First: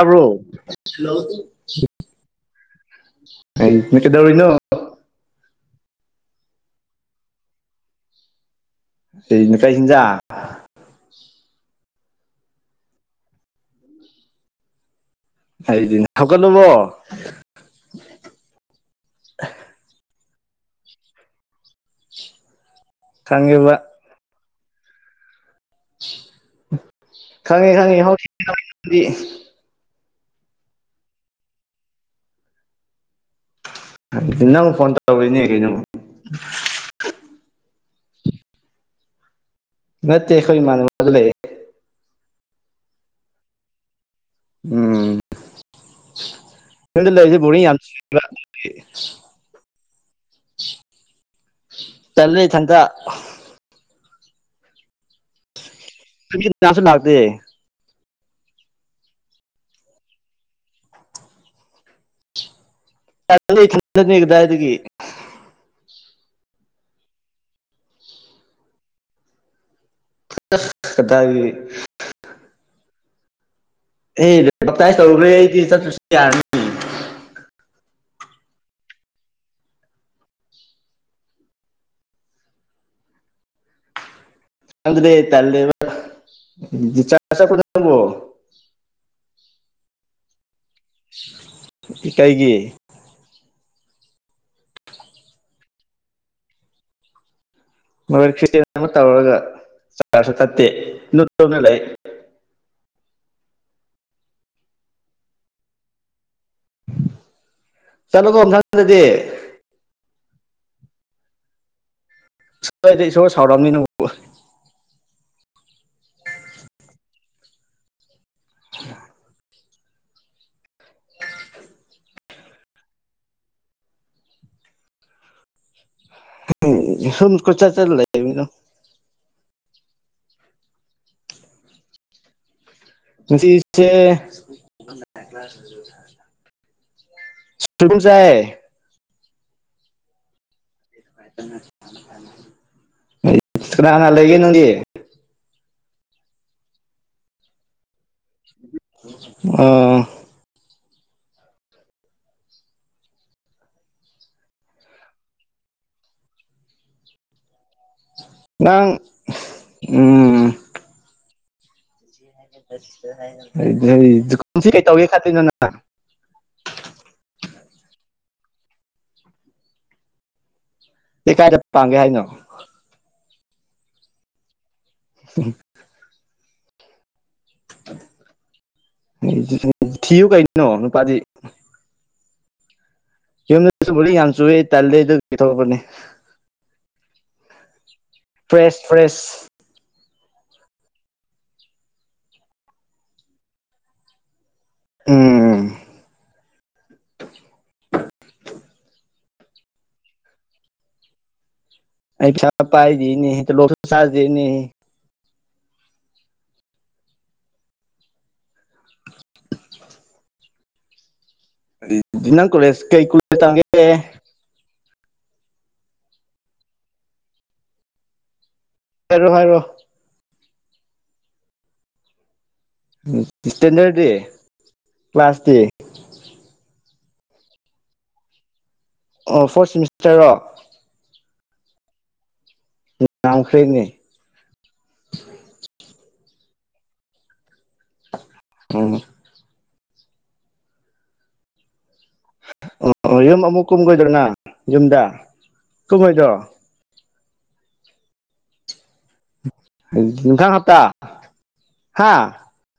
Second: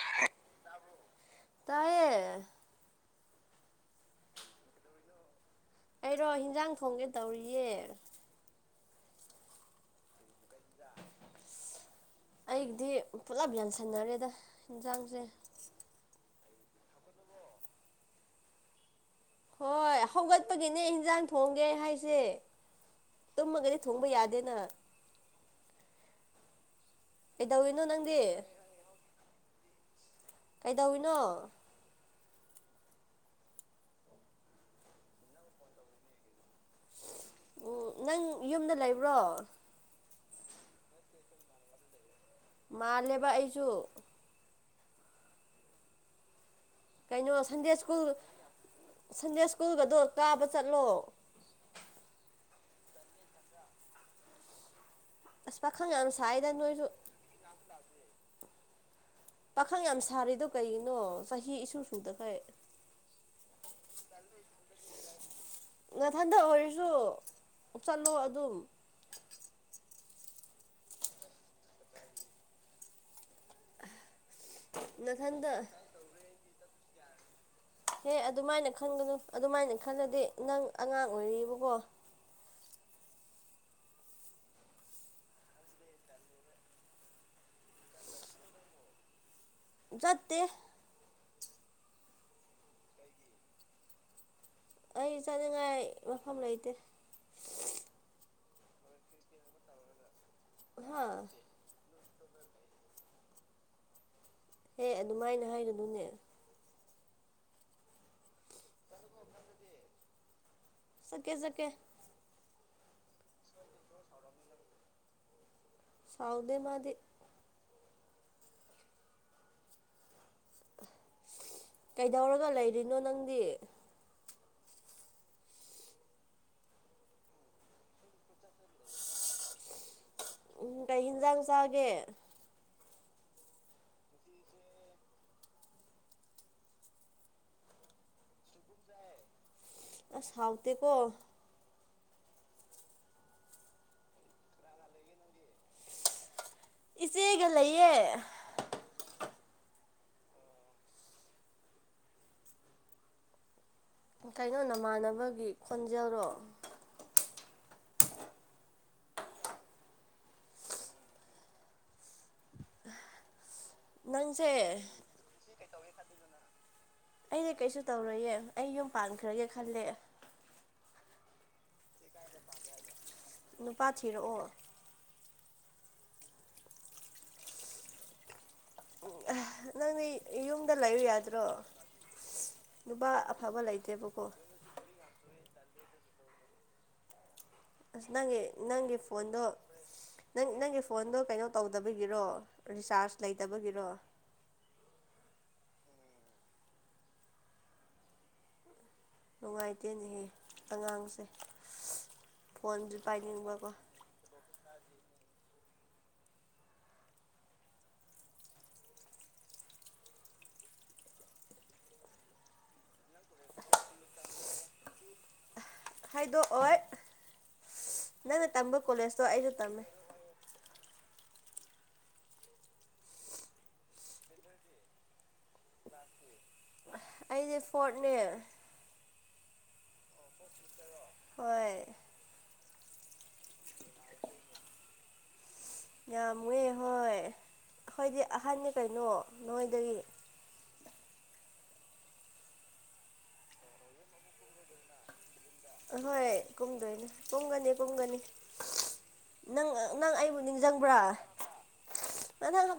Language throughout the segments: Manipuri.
ꯑꯕ꯭ꯔꯣ ꯇꯥꯏꯌꯦ ꯀꯩꯗꯧꯔꯤꯅꯣ ꯑꯩꯔꯣ ꯍꯤꯟꯖꯥꯡ ꯊꯣꯡꯒꯦ ꯇꯧꯔꯤꯌꯦ ꯀꯩꯅꯣ ꯀꯩ ꯏꯟꯖꯥꯡ ꯑꯩꯒꯤꯗꯤ ꯄꯨꯂꯞ ꯌꯥꯟꯁꯟꯅꯔꯦꯗ ꯌꯦꯟꯁꯥꯡꯁꯦ ꯑꯩꯗꯤ ꯍꯧꯒꯠꯂꯕꯣ ꯍꯣꯏ ꯍꯧꯒꯠꯄꯒꯤꯅꯦ ꯏꯟꯖꯥꯡ ꯊꯣꯡꯒꯦ ꯍꯥꯏꯁꯦ ꯈꯪꯉꯦꯕ ꯇꯨꯝꯃꯒꯗꯤ ꯊꯣꯡꯕ ꯌꯥꯗꯦꯅ ꯈꯪꯉꯤ ꯀꯩꯗꯧꯔꯤꯅꯣ ꯈꯪꯉꯤ ꯅꯪꯗꯤ ꯍꯧꯖꯤꯛꯗꯤ ꯀꯩꯗꯧꯏꯅꯣ ꯅꯪ ꯐꯣꯟ ꯇꯧꯔꯤꯅꯦ ꯀꯩꯅꯣ ꯎꯝ ꯅꯪ ꯌꯨꯝꯗ ꯂꯩꯕ꯭ꯔꯣ ꯅꯦꯈꯣꯏ ꯃꯥꯅꯦ ꯃꯗ ꯂꯩ ꯃꯥꯜꯂꯦꯕ ꯑꯩꯁꯨ ꯎꯝ ꯌꯨꯝꯗ ꯀꯩꯅꯣ ꯂꯩꯔꯤꯁꯦ ꯕꯣꯔꯤꯡ ꯁꯟꯗꯦ ꯌꯥꯝ ꯁ꯭ꯀꯨꯜ ꯆꯨꯏꯕ ꯁꯟꯗꯦ ꯁ꯭ꯀꯨꯜꯒꯗꯣ ꯇꯥꯕ ꯆꯠꯂꯣ ꯆꯂꯔꯤ ꯊꯟꯗ꯭ꯔ ꯑꯁ ꯄꯈꯪ ꯌꯥꯝ ꯃꯤ ꯁꯥꯏꯗ ꯀꯅꯥꯁꯨ ꯅꯣꯏꯁꯨ ꯂꯥꯛꯇꯦ ꯄꯥꯈꯪ ꯌꯥꯝ ꯁꯥꯔꯤꯗꯣ ꯀꯩꯒꯤꯅꯣ ꯆꯍꯤ ꯏꯁꯨ ꯁꯨꯗꯈꯩ ꯏꯅꯤꯗꯥ ꯍꯥꯏ ꯑꯗꯨꯒꯤ ꯃꯊꯟꯗ ꯑꯣꯏꯔꯁꯨ ꯆꯠꯂꯣ ꯑꯗꯨꯝ [unintelligible] ꯑꯦ ꯄꯇ ꯑꯩ ꯇꯧꯔꯨꯨꯔ꯭ꯔꯦ ꯅꯊꯟꯗ ꯑꯩꯗꯤ ꯆꯠꯇ ꯌꯥꯔꯅꯤ ꯍꯦ ꯑꯗꯨꯃꯥꯏꯅ ꯈꯟꯒꯅꯨ ꯑꯗꯨꯃꯥꯏꯅ ꯈꯜꯂꯗꯤ ꯅꯪ ꯑꯉꯥꯡ ꯑꯣꯏꯔꯤꯕꯀꯣ ꯅꯗ꯭ꯔꯦ ꯇꯂꯕ ꯆꯆꯥꯕꯣ ꯆꯠꯇꯦ ꯃꯤꯇꯩꯒꯤ ꯑꯩ ꯆꯠꯅꯤꯡꯉꯥꯏ ꯃꯐꯝ ꯂꯩꯇꯦ ꯃꯈꯣꯏ ꯀꯇꯦꯟ ꯑꯃ ꯇꯧꯔꯒ ꯆꯥꯔꯁꯨ ꯇꯠꯇꯦ ꯍꯥ ꯂꯨꯠꯇꯨꯅ ꯂꯩ ꯑꯦ ꯑꯗꯨꯃꯥꯏꯅ ꯍꯥꯏꯔꯗꯨꯅꯦ [unintelligible] ꯁꯀꯦ ꯁꯀꯦ ꯗꯤ ꯏꯁ ꯁꯥꯎꯔꯝꯃꯤ ꯅꯪꯕꯣ ꯁꯥꯎꯗꯦ ꯃꯥꯗꯤ [inaudible] ꯀꯩꯗꯧꯔꯒ ꯂꯩꯔꯤꯅꯣ ꯅꯪꯗꯤ [unintelligible] ꯎꯝ ꯀꯩ ꯍꯤꯟꯖꯥꯡ ꯆꯥꯒꯦ ꯉꯁꯤꯁꯦ ꯁꯣꯏꯕꯨꯝ ꯆꯥꯏꯌꯦ ꯑꯁ ꯍꯥꯎꯇꯦꯀꯣ ꯀꯅꯥ ꯀꯅꯥ ꯂꯩꯒꯦ ꯅꯪꯗꯤ ꯏꯆꯦꯒ ꯂꯩꯌꯦ ꯑꯥ ꯀꯩꯅꯣ ꯅꯃꯥꯟꯅꯕꯒꯤ ꯈꯣꯟꯖꯦꯜꯔꯣ ꯅꯪ ꯎꯝ ꯅꯪꯁꯦ ꯍꯥꯏ ꯁꯤꯀꯩꯇꯧꯒ‌ꯦ ꯀꯠꯇꫭꯏꯅꫭ ꯅꯪ ꯑꯩꯗꯤ ꯀꯩꯁꯨ ꯇꯧꯔꯣꯏꯌꯦ ꯑꯩ ꯌꯨꯝ ꯄꯥꯟꯈ꯭ꯔꯒꯦ ꯈꯜꯂꯦ ꯂꯤꯀꯥꯏꯗ ꯄꯥꯥꯡꯒꯦ ꯍꯥꯏꯅꫭ ꯅꯨꯄꯥ ꯊꯤꯔꯛꯑꯣ ꯍꯝ ꯍꯝ ꯅꯪꯗꯤ ꯊꯤꯌꯨ ꯀꯩꯅꯣ ꯌꯨꯝꯗ ꯂꯩꯌꯨ ꯅꯨꯄꯥꯗꯤ ꯌꯥꯗ꯭ꯔꯣ ꯅꯨꯄꯥ ꯑꯐꯕ ꯌꯨꯝꯗ ꯆꯨꯕꯗꫭ ꯌꯥꯝ ꯂꯩꯇꯦꯕꯀꯣ ꯌꯨꯏꯌ‌ꯦ ꯇꯜꯂ‌ꯦ ꯑꯗꯨꯒꯤ ꯊꫭꯛꯂꯛꯄꯅ‌ꯦ ꯑꯁ ꯅꯪꯒꯤ ꯐ꯭ꯔꯦꯁ ꯅꯪꯒꯤ ꯐ꯭ꯔꯦꯁ ꯐꯣꯟꯗꯣ ꯅꯪ ꯅꯪꯒꯤ ꯐꯣꯟꯗꯣ ꯀꯩꯅꯣ ꯇꯧꯗꯕꯒꯤꯔꯣ ꯔꯤꯆꯥꯔꯖ ꯂꯩꯇꯕꯒꯤꯔꯣ ꯎꯝ ꯅꯨꯡꯉꯥꯏꯇꯦꯅꯦꯍꯦ ꯑꯉꯥꯡꯁꯦ ꯑꯩ ꯄꯩꯁ ꯐꯣꯟꯁꯨ ꯄꯥꯏꯗꯤꯍ‌ꯦ ꯄꯥꯏꯅꯤꯡꯕꯀꯣ ꯇꫭꯂꫭꯞꯁꯨ ꯆꯥꯗ‌ꯦꯅ‌ꯦꯍ‌ꯦ ꯅꯪ ꯀꫭꯂꯦꯁ ꯀꯩ ꯀꯨꯂ‌ꯦꯁ ꯇꯝꯒꯦ ꯍꯥꯏꯗꯣꯛꯑꯣꯏ ꯅꯪꯅ ꯇꯝꯕ ꯀꯣꯂꯦꯖꯇꯣ ꯍꯥꯏꯔꯣ ꯑꯩꯁꯨ ꯍꯥꯏꯔꯣ ꯇꯝꯃꯦ ꯇ‌ꯦꯅꯔꯗꯤ ꯀ꯭ꯂꯥꯁꯇꯤ ꯑꯩꯁꯦ ꯐꯣꯔꯠꯅꯦ ꯑꯣ ꯐꯣꯔꯠ ꯁꯤꯃꯤꯁꯇꫪꯔꯣ ꯍꯣꯏ ꯉꯝꯈꯩꯅꯦ [unintelligible] ꯌꯥꯝꯃꯦ ꯍꯣꯏ ꯑꯩꯈꯣꯏꯗꯤ ꯑꯍꯟꯅꯤ ꯎꯝ ꯀꯩꯅꯣ ꯅꯣꯏ ꯑꯣ ꯌꯨꯝ ꯑꯃꯨꯛ ꯀꯨꯝꯒꯣꯏꯗꯔꯉꯥ ꯌꯨꯝꯗꯥ ꯑ ꯍꯣꯏ ꯀꯨꯝꯗꫭꯏꯅꯦ ꯀꯨꯝꯒꯅꯤ ꯀꯨꯝꯒꯅꯤ ꯅꯪ ꯅꯪ ꯑꯩꯕꯨ ꯃꯊꯪ ꯍꯞꯇꯥ ꯅꯤꯡꯖꯪꯕ꯭ꯔꯥ ꯍꯥ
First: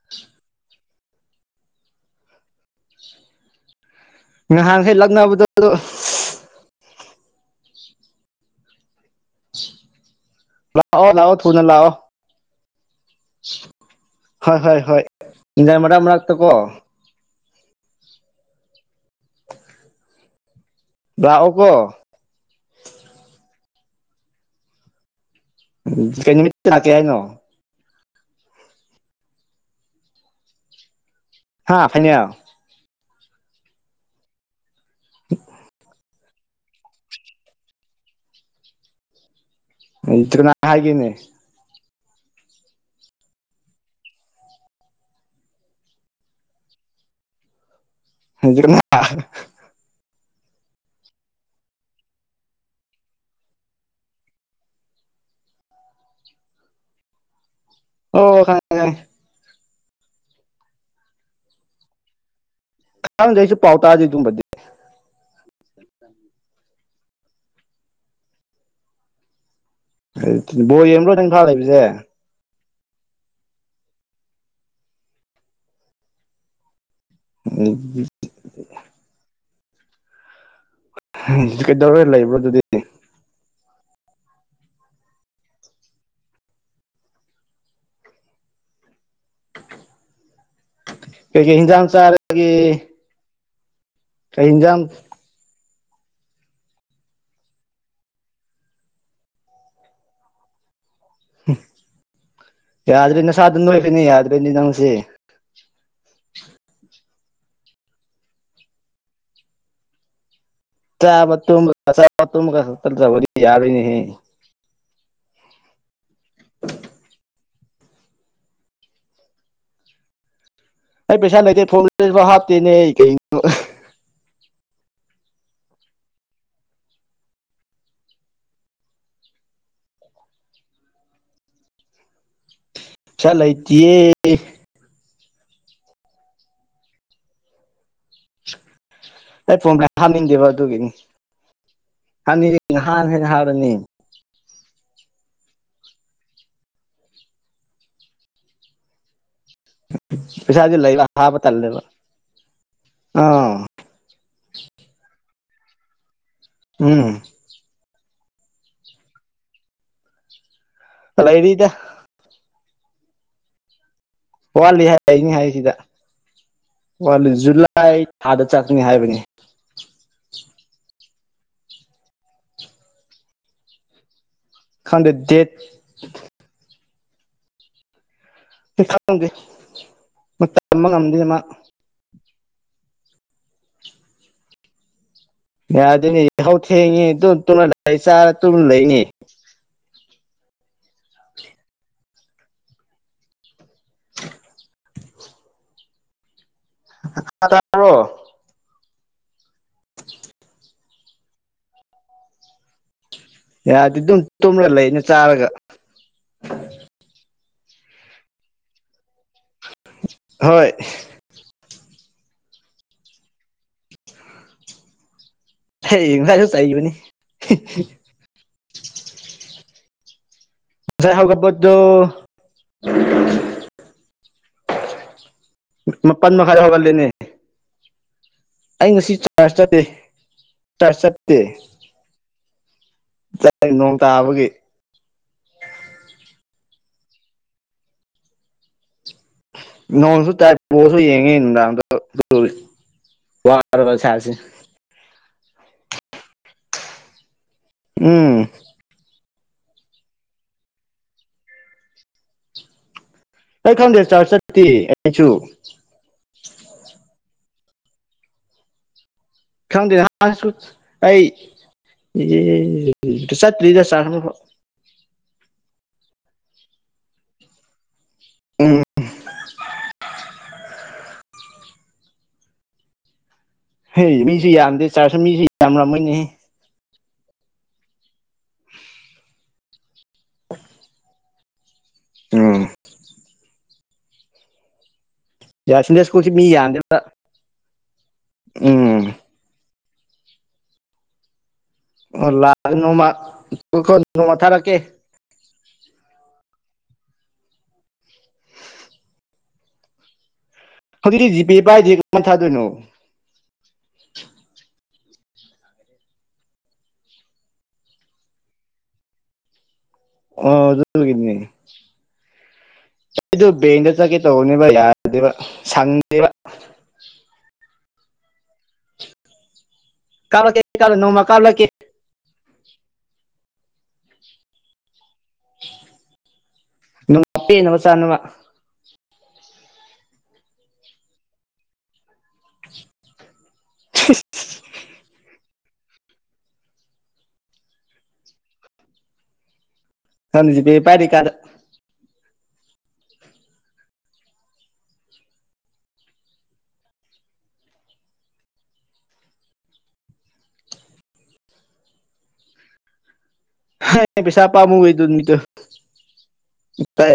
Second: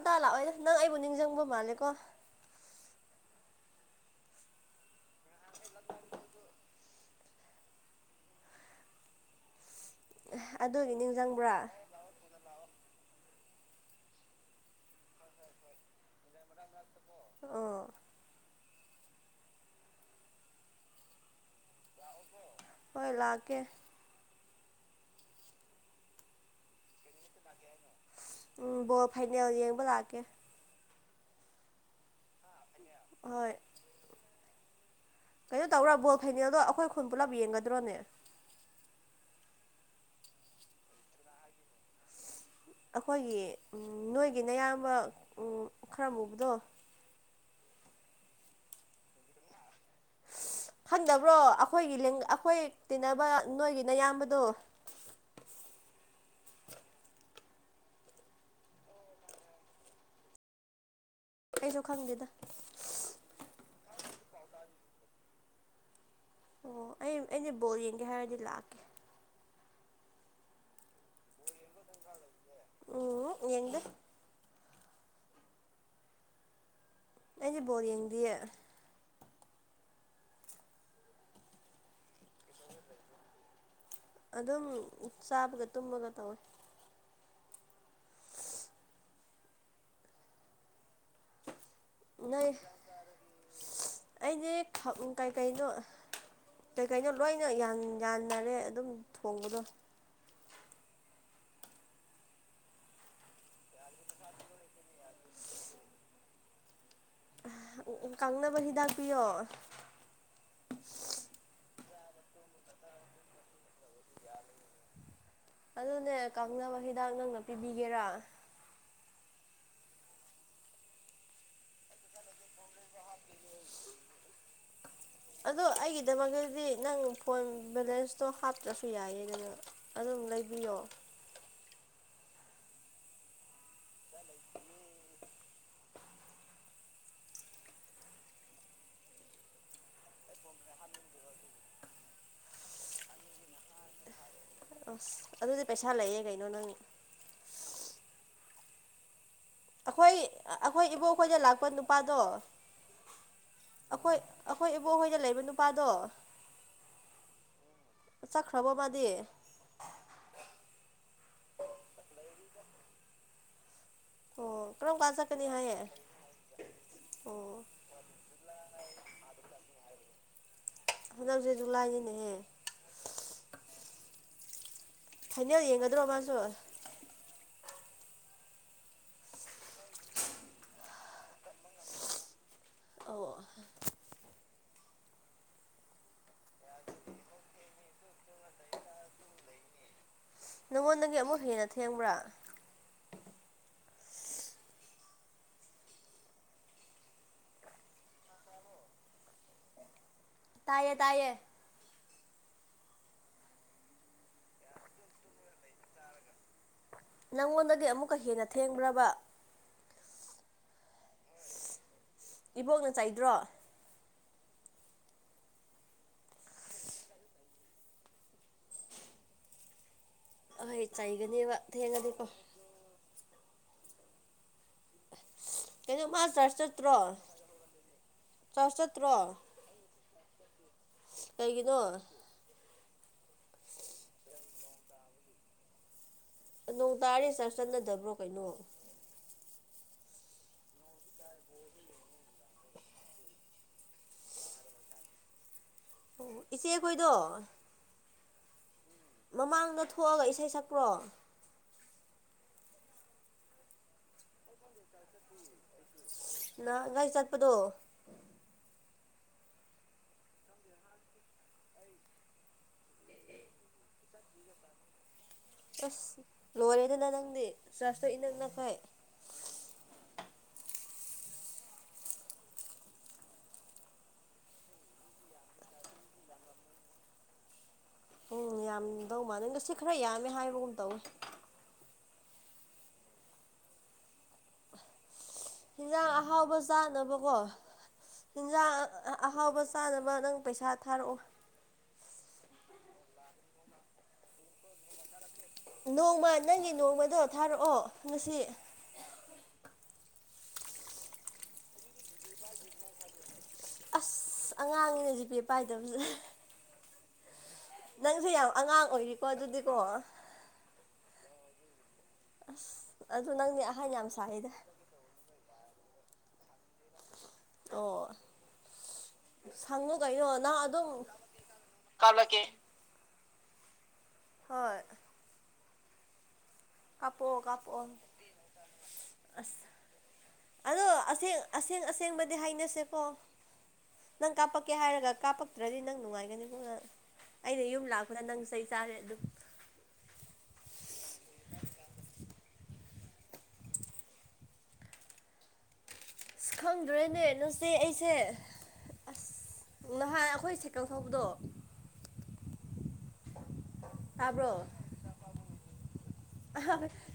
ꯇꯥ ꯂꯥꯛꯑꯣꯏꯅ ꯅꯪ ꯑꯩꯕꯨ ꯅꯤꯡꯖꯪꯕ ꯃꯥꯜꯂꯦꯀꯣ ꯉꯍꯥꯟꯈꯩ ꯂꯛꯅꯕꯗꫭ ꯑꯗꯨ ꯑꯗꯨꯒꯤ ꯂꯥꯛꯑꯣ ꯂꯥꯛꯑꯣ ꯊꯨꯅ ꯅꯤꯡꯁꯤꯡꯕ꯭ꯔꯥ ꯂꯥꯛꯑꯣ ꯍꯣꯏ ꯍꯣꯏ ꯍꯣꯏ ꯅꯪ ꯃꯔꯛ ꯃꯔꯛ ꯇꯀꯣ ꯑ ꯂꯥꯛꯎꯨ ꯀꯣ ꯍꯣꯏ ꯂꯥꯛꯀꯦ ꯎꯝ ꯀꯩ ꯅꯨꯃꯤꯠꯇ ꯂꯥꯛꯀꯦ ꯍꯥꯏꯅꯣ ꯎꯝ ꯕꫭꯜ ꯐꯥꯏꯅꯦꯜ ꯌꯦꯡꯕ ꯂꯥꯛꯀꯦ ꯍꯥꯥ ꯐꯥꯏꯅ‌ꯦꯜ ꯍꯣꯏ ꯀꯩꯅꯣ ꯇꯧꯔ ꯕꯣꯜ ꯐꯩꯅꯦꯜꯗꯣ ꯑꯩꯈꯣꯏ ꯈꯨꯟ ꯄꯨꯜꯂꯞ ꯌꯦꯡꯒꯗ꯭ꯔꯣꯅꯦ ꯑꯝ ꯇꫪꯤꯅ ꯍꯥꯏꯒꯤꯅ‌ꯦ ꯑꯩꯈꯣꯏꯒꯤ ꯎ ꯅꯣꯏꯒꯤ ꯅꯌꯥꯝꯕ ꯎ ꯈꯔ ꯌꯨꯕꯗꯣ [unintelligible] ꯈꯟꯗꯕ꯭ꯔꯣ ꯑꯩꯈꯣꯏꯒꯤ ꯂ‌ꯦꯡꯒ ꯑꯩꯈꯣꯏ ꯇꯤꯟꯅꯕ ꯅꯣꯏꯒꯤꯅ ꯏꯌꯥꯝꯕꯗꯣ [unintelligible] ꯑꯣ ꯈꯪꯉ‌ꯦ ꯈꯪꯉ‌ꯦ ꯑꯩꯁꯨ ꯈꯪꯗ‌ꯦꯗ ꯑꯉꯥꯡꯒꯩꯖꯨ ꯄꯥꯎꯇꯥꯗꯤ ꯑꯗ‌ꯦ ꯑꯗꯨꯒꯨꯝꯗꯤ ꯑꯣ ꯑꯩ ꯑꯩꯅ ꯕꯣꯜ ꯌꯦꯡꯒꯦ ꯍꯥꯏꯔꯗꯤ ꯂꯥꯛꯀꯦ ꯕꯣꯔ ꯌꯦꯡꯕ꯭ꯔꯣ ꯅꯪ ꯏꯝꯐꯥꯜ ꯂꯩꯕꯖ‌ꯦ ꯎꯝ ꯌꯦꯡꯗ‌ꯦ ꯑꯩꯗꯤ ꯕꫭꯜ ꯌꯦꯡꯗꯤꯌꯦ ꯀꯩꯗꯧꯔꯒ ꯂꯩꯕ꯭ꯔ ꯑꯗꯨꯗꯤ ꯑꯗꯨꯝ ꯆꯥꯕꯒ ꯇꯨꯝꯕꯒ ꯇꯧꯋꯦ ꯀ ꯍꯤꯟꯖꯥꯡ ꯆꯔꯒꯤ ꯑꯩꯁꯦ ꯀꯩ ꯀꯩꯅꯣ ꯀꯩ ꯀꯩꯅꯣ ꯂꯣꯏꯅ ꯌꯥꯟꯅꯔꯦ ꯑꯗꯨꯝ ꯊꯣꯡꯕꯗꯣ ꯌꯥꯗꯕꯤꯅ ꯁꯥꯗꯟꯣꯏꯕꯅꯤ ꯌꯥꯗꯕꯤꯅꯤ ꯅꯅꯨꯡꯁꯤꯦ ꯀꯪꯅꯕ ꯍꯤꯗꯥꯛ ꯄꯌꯣ ꯆꯥꯕ ꯇ ꯆꯥ ꯇ ꯋꯥꯔꯤ ꯌꯥꯔꯅꯤ ꯑꯗꯨꯅꯦ ꯀꯪꯅꯕ ꯍꯤꯗꯥꯛ ꯅꯪꯅ ꯄꯤꯕꯤꯒꯦꯔꯥ ꯑꯩ ꯄꯩꯁꯥ ꯂꯩꯇꯦ ꯊꯣꯡ ꯍꯥꯞꯇꯦꯅꯦ ꯑꯩ ꯀꯩꯅꯣ ꯑꯗꯣ ꯑꯩꯒꯤꯗꯃꯛꯇꯗꯤ ꯅꯪ ꯐꯣꯟ ꯕꯦꯂꯦꯟꯁꯇꯣ ꯍꯥꯞꯇ꯭ꯔꯁꯨ ꯌꯥꯏꯌꯦꯗꯅ ꯂꯩꯕꯤꯌꯣ ꯎ ꯆꯂ ꯑꯇꯦ ꯑꯩ ꯐꯣ ꯍꯥꯅꯤꯡꯗꯦꯕ ꯑꯗꯨꯒꯤꯅꯤ ꯍꯅꯤ ꯍꯥꯥꯟ ꯍ ꯍꯥꯔꯅꯤ ꯑꯁ ꯑꯗꯨꯗꯤ ꯄꯩꯁꯥ ꯂꯩꯌꯦꯦ ꯀꯩꯅꯣ ꯅꯪ ꯑꯩꯈꯣꯏ ꯄꯩꯁꯥꯗꯤ ꯑꯩꯈꯣꯏ ꯂꯩꯕ ꯏꯕꯨꯡꯈꯣꯏꯗ ꯍꯥꯞꯄ ꯂꯥꯛꯄ ꯇꯜꯂꯦꯕ ꯅꯨꯄꯥꯗꯣ ꯑꯥ ꯑꯩꯈꯣꯏ ꯑꯩꯈꯣꯏ ꯏꯕꯨꯡꯍꯣꯏꯗ ꯂꯩꯕ ꯅꯨꯄꯥꯗꯣ ꯎꯝ ꯆꯠꯈ꯭ꯔꯕ ꯃꯥꯗꯤ ꯍꯂ ꯑꯦꯔꯤꯗ ꯑꯣ ꯋꯥꯠꯂꯤ ꯀꯔꯝ ꯀꯥꯟ ꯍꯥꯏꯅꯤ ꯆꯠꯀꯅꯤ ꯍꯥꯏ ꯍꯥꯏꯌꯦ ꯁꯤꯗ ꯋꯥꯂꯤ ꯑꯣ ꯖꯨꯂꯥꯏ ꯊꯥꯗ ꯆꯠꯀꯅꯤ ꯍꯥꯏꯕꯅꯤ ꯍꯗꯛꯁꯦ ꯑꯗꯨ ꯂꯥꯏꯒꯅꯦꯍꯦ ꯈꯪꯗꯦꯠ ꯗꯦꯠ ꯃꯥꯁꯨ ꯄꯩ ꯈꯥ ꯉꯝꯗꯦ ꯇꯝꯕ ꯉꯝꯗꯦ ꯃꯥ ꯑꯣ ꯌꯥ ꯑꯗꯨꯅꯦ ꯍꯧ ꯊꯦꯡꯉꯤꯨꯅ ꯂꯩ ꯆꯥꯔ ꯇꯅ ꯂꯩꯅꯤ ꯅꯪꯉꯣꯟꯗꯒꯤ ꯑꯃꯨꯛ ꯍꯦꯟꯅ ꯊꯦꯡꯕ꯭ꯔꯥ [unintelligible] ꯇꯥ꯭ꯔꯣ ꯇꯌꯦ ꯇꯌꯦ ꯑꯗꯨ ꯇꯣꯂꯂ ꯏꯅ ꯆꯥꯔꯒ ꯅꯪꯉꯣꯟꯗꯒꯤ ꯑꯃꯨꯛꯀ ꯍꯦꯟꯅ ꯊꯦꯡꯈ꯭ꯔꯕ ꯍꯣꯏ ꯏꯕꯣꯛꯅ ꯆꯩꯥꯏꯗ꯭ꯔꯣ ꯉꯁꯥꯏꯁꯨ ꯆꯩꯕꯅꯤ ꯑꯍꯣꯏ ꯉꯁꯥꯏ ꯆꯩꯒꯅꯦꯕ ꯍꯒꯠꯄꯗꯨ ꯊꯦꯡꯉꯗꯤꯀꯣ ꯀꯩꯅꯣ ꯃꯥ ꯃꯄꯟ ꯆꯔꯆ ꯃꯈꯥꯏꯗ ꯍꯧꯒꯠ ꯆꯠꯇ꯭ꯔꯣ ꯂꯤꯅꯦ ꯆꯔꯆ ꯑꯩ ꯉꯁꯤ ꯆꯠꯇ꯭ꯔꯣ ꯆꯥꯔꯖ ꯆꯠꯇꯦ ꯆꯥꯔꯖ ꯆꯠꯇꯦ ꯀꯩꯒꯤꯅꯣ ꯆꯥꯏ ꯅꯣꯡ ꯇꯥꯕꯒꯤ ꯅꯣꯡ ꯇꯥꯔꯗꯤ ꯆꯔꯖ ꯆꯠꯅꯗꯕ꯭ꯔꯣ ꯀꯩꯅꯣ ꯅꯣꯡꯁꯨ ꯇꯥꯏ [unintelligible] ꯌꯦꯡꯉꯤ ꯅꯨꯡꯗꯥꯡꯗꯣ [unintelligible] ꯋꯥꯔꯕ ꯏꯁꯥꯁꯦ ꯑꯣ ꯏꯆꯦ ꯑꯩꯈꯣꯏꯗꯣ ꯎꯝ ꯃꯃꯥꯡꯗ ꯊꯣꯛꯑꯒ ꯏꯁꯩ ꯁꯛꯄ꯭ꯔꯣ ꯑꯩ ꯈꯪꯗꯦ ꯆꯔꯖ ꯆꯠꯇꯦ ꯑꯩꯁꯨ ꯉꯍꯥꯟꯒꯩ ꯆꯠꯄꯗꯣ ꯈꯪꯗꯦ [unintelligible] ꯑꯩ [unintelligible] ꯆꯠꯇ꯭ꯔꯤꯗ ꯆꯥꯡꯅꯕ ꯑꯁ ꯂꯣꯏꯔꯦꯗꯅ ꯅꯪꯗꯤ ꯆꯔꯁ ꯇꯣ ꯏꯅꯛ ꯅꯛꯈꯩ ꯎꯝ ꯍꯩ ꯃꯤꯁꯤ ꯌꯥꯝꯗꯦ ꯆꯔꯁꯇꯣ ꯃꯤꯁꯤ ꯌꯥꯝꯔꯝ ꯃꯣꯏꯅꯦ ꯎꯝ ꯌꯥꯝꯗꯧ ꯃꯥꯜꯂꯦ ꯉꯁꯤ ꯈꯔ ꯌꯥꯝꯃꯦ ꯍꯥꯏꯕꯒꯨꯝ ꯇꯧꯋꯦ ꯎꯝ ꯌꯥ ꯁꯟꯗꯦ ꯍꯤꯟꯖꯥꯡ ꯁ꯭ꯀꯨꯜꯁꯤ ꯃꯤ ꯑꯍꯥꯎꯕ ꯌꯥꯝꯗꯦꯕ ꯆꯥꯅꯕꯀꯣ ꯍꯤꯟꯖꯥꯡ ꯎꯝ ꯑꯍꯥꯎꯕ ꯆꯥꯅꯕ ꯅꯪ ꯄꯩꯁꯥ ꯊꯥꯔꯛꯑꯣ ꯑꯣ ꯂꯥꯛ [unintelligible] ꯅꯣꯡꯃ ꯅꯣꯡꯃ ꯊꯥꯔꯛꯀꯦ ꯅꯣꯡꯃ ꯅꯪꯒꯤ ꯅꯣꯡꯃꯗꯣ ꯊꯥꯔꯛꯑꯣ ꯉꯁꯤ ꯍꯧꯖꯤꯛꯇꯤ ꯖꯤꯄꯦ ꯄꯥꯏꯗꯦ ꯀꯃꯥꯏꯅ ꯊꯥꯗꯣꯏꯅꯣ ꯑꯁ ꯑꯉꯥꯡꯅꯤꯅꯦ ꯖꯤꯄꯦ ꯄꯥꯏꯗꯕꯁꯦ ꯅꯪꯁꯦ ꯌꯥꯝ ꯑꯉꯥꯡ ꯑꯣꯏꯔꯤꯀꯣ ꯑꯗꯨꯗꯤꯀꯣ ꯑ ꯑꯗꯨꯒꯤꯅꯦ ꯑꯁ ꯑꯗꯨ ꯑꯩꯗꯣ ꯅꯪꯗꯤ ꯑꯍꯟ ꯕꯦꯡꯗ ꯌꯥꯝ ꯆꯀꯦ ꯁꯥꯏꯗ ꯇꯧꯕꯅꯦꯕ ꯌꯥꯗꯦꯕ ꯁꯪꯗꯦꯕ ꯑꯣ ꯁꯪꯉꯨ ꯀꯩꯅꯣ ꯅꯪ ꯀꯥꯞꯂꯛꯀꯦ ꯑꯗꯨꯝ ꯀꯥꯞꯂ ꯅꯣꯡꯃ ꯀꯥꯞꯂꯛꯀꯦ ꯍꯣꯏ [unintelligible] ꯅꯣꯡꯃ ꯀꯥꯞꯄꯛꯑꯣ ꯄꯦꯟꯅꯕ ꯀꯞꯄꯛꯑꯣ ꯆꯥꯅꯕ ꯑꯁ ꯑꯗꯣ ꯑꯁꯦꯡ ꯑꯁꯦꯡꯕꯗꯤ ꯍꯥꯏꯅꯁꯦꯀꯣ ꯅꯪ ꯀꯥꯄꯛꯀꯦ ꯍꯥꯔꯒ ꯀꯥꯄ ꯄꯛ ꯇ꯭ꯔꯗꯤ ꯅꯪ ꯅꯨꯡꯉꯥꯏꯒꯅꯤꯀꯣ ꯅꯪ ꯑꯩꯅ ꯌꯨꯝ ꯂꯥꯛꯄꯗ ꯅꯪ ꯆꯩ ꯆꯥꯔꯦ ꯑꯗꯨꯝ [unintelligible] ꯖꯤꯄꯦ ꯄꯥꯏꯗ꯭ꯔꯤ ꯀꯥꯟꯗ ꯑꯁ ꯈꯪꯗ꯭ꯔꯦꯅꯦ ꯅꯆꯦ ꯑꯩꯁꯦ ꯑꯁ ꯅꯍꯥꯟ ꯑꯩꯈꯣꯏ ꯁꯥꯏꯀꯜ ꯊꯧꯕꯗꯣ [unintelligible] ꯄꯩꯁꯥ ꯇꯥꯕ꯭ꯔꯣ ꯄꯃꯨꯒ ꯇ ꯃꯤꯇ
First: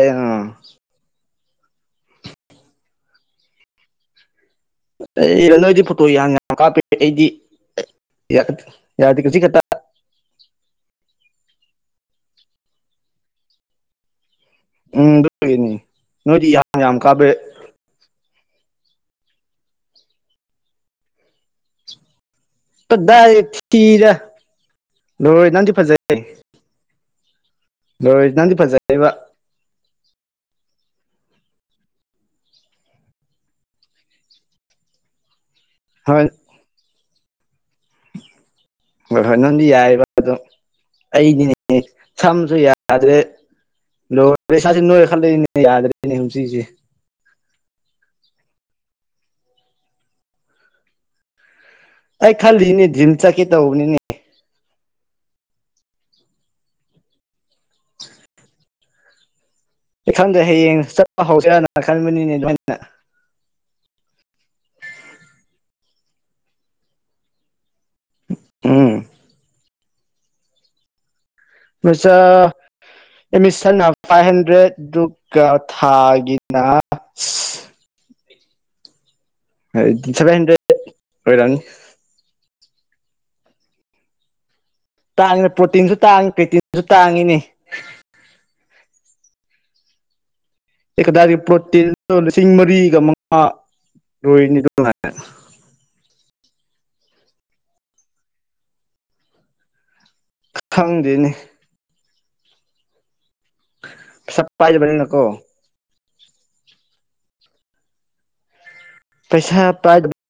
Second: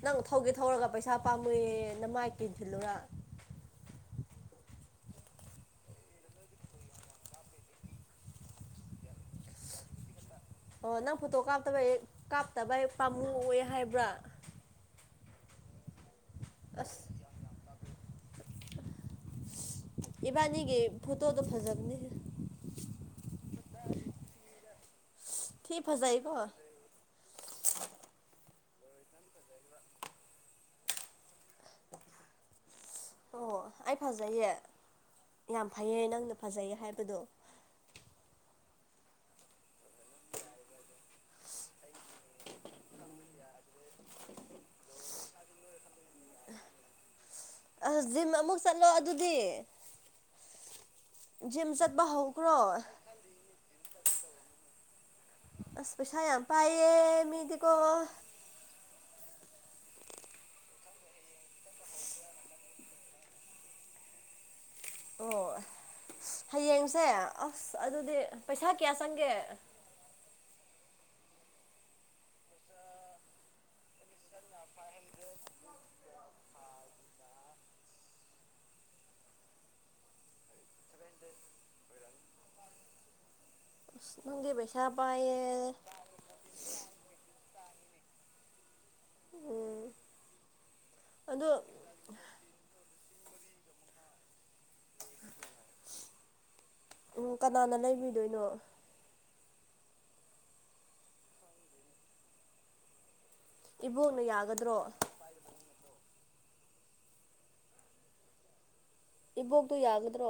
ꯅꯪ ꯊꯧꯒꯦ ꯊꯧꯔꯒ ꯄꯩꯁꯥ ꯄꯥꯝꯃꯨꯏꯌꯦ ꯅꯃꯥꯏ ꯀꯤꯟ ꯊꯤꯜꯂꯨꯔ [unintelligible] ꯄꯨꯠꯇꯣ ꯌꯥꯝ ꯌꯥꯝ ꯀꯥꯄꯦ ꯑꯩꯗꯤ ꯌꯥꯗꯦ ꯌꯥꯗꯦ ꯀꯖꯤꯛ ꯈꯛꯇ ꯑꯣ ꯅꯪ ꯐꯣꯇꯣ ꯀꯥꯞꯇꯕꯩ ///////ꯍ ꯀꯥꯞꯇꯕ ꯍꯦꯛ ꯄꯥꯝꯃꯨꯑ ꯍꯥꯏꯕ꯭ꯔꯥ ꯎꯝ ꯑꯗꯨꯒꯤꯅꯤ ꯅꯣꯏꯗꯤ ꯌꯥꯝ ꯌꯥꯝ ꯑꯁ ꯀꯥꯕꯦ ꯏꯕꯥꯅꯤꯒꯦ ꯐꯨꯇꯣꯗ ꯐꯖꯕꯅꯤ ꯗꯥꯏꯗꯩ ꯊꯤꯗ ꯂꯣꯏꯔꯦ ꯅꯪꯗꯤ ꯊꯤ ꯐꯖꯩ ꯐꯖꯩꯀꯣ ꯂꯣꯏꯔꯦ ꯅꯪꯗꯤ ꯐꯖꯩꯕ ꯑꯣ ꯑꯩ ꯐꯖꯩꯌꯦ ꯌꯥꯝ ꯐꯩꯑꯦ ꯍꯣꯏ ꯅꯪꯅ ꯐꯖꯩꯌꯦ ꯍꯥꯏꯕꯗꯣ [unintelligible] ꯍꯣꯏ ꯍꯣꯏ ꯅꯪꯗꯤ ꯌꯥꯔꯤꯕ ꯑꯗꯣ ꯑꯩꯗꯤꯅꯦ ꯁꯝꯁꯨ ꯌꯥꯗ꯭ꯔꯦ ꯂꯣꯢꯔꯦ ꯢꯁꯥꯁꯦ ꯅꯣꯢꯈꯠꯂꯦꯅꯦ ꯌꯗꯥꯔꯦꯅꯦ ꯑꯁ ꯖꯤꯝ ꯑꯃꯨꯛ ꯆꯠꯂꯣ ꯑꯗꯨꯗꯤ ꯖꯤꯝ ꯆꯠꯄ ꯑꯩ ꯍꯧꯈ꯭ꯔꯣ ꯈꯜꯂꯤꯅꯦ ꯖꯤꯝ ꯆꯠꯀꯦ ꯇꯧꯕꯅꯤꯅꯦ ꯑꯁ ꯄꯩꯁ ꯌꯥꯝ ꯄꯌꯦ ꯃꯤꯗꯤ ꯀꯣ ꯈꯪꯗꯦ ꯍꯌꯦꯡ ꯆꯠꯄ ꯍꯧꯁꯤꯔꯅ ꯈꯟꯕꯅꯤꯅꯦ ꯑꯗꯨꯃꯥꯏꯅ ꯑꯣ [unintelligible] ꯍꯌꯦꯡꯁꯦ ꯑꯁ ꯑꯗꯨꯗꯤ ꯄꯩꯁꯥ ꯎꯝ ꯀꯌꯥ ꯆꯪꯒꯦ ꯄꯩꯁꯥ ꯑꯦꯗꯃꯤꯁꯟꯅ ꯐꯥꯏꯚ ꯍꯟꯗ꯭ꯔꯦꯗꯗꯨꯀ ꯊꯥꯒꯤꯅ [unintelligible] ꯁꯚꯦꯟ ꯍꯟꯗ꯭ꯔꯦꯠ ꯑꯣꯏꯔꯝꯅꯤ ꯅꯪꯒꯤ ꯄꯩꯁꯥ ꯄꯥꯏꯌꯦ ꯇꯥꯡꯉꯤꯅꯦ ꯄ꯭ꯔꯣꯇꯤꯟꯁꯨ ꯇꯥꯡꯉꯤ ꯄ꯭ꯔꯣꯇꯤꯟꯁꯨ ꯇꯥꯡꯉꯤꯅꯦ ꯎꯝ ꯀ ꯔꯤ ꯑꯗꯣ ꯄ꯭ꯔꯣꯠꯇꯤꯟꯂꯤꯁꯤꯡ ꯃꯔꯤꯒ ꯑ ꯂꯣꯢꯔꯦꯅꯦ ꯎ ꯀꯅꯥꯅ ꯂꯩꯕꯤꯗꯣꯏꯅꯣ ꯈꯪꯗꯦꯅꯦ ꯏꯕꯣꯛꯅ ꯄꯩꯁꯦ ꯌꯥꯒꯗ꯭ꯔꯣ ꯄꯥꯏꯖꯗꯕꯅꯤꯅ ꯀꯣ ꯄꯩꯁꯥ ꯏꯕꯣꯜꯇꯨ ꯄꯥꯏꯗꯕ ꯌꯒꯗꯔꯣ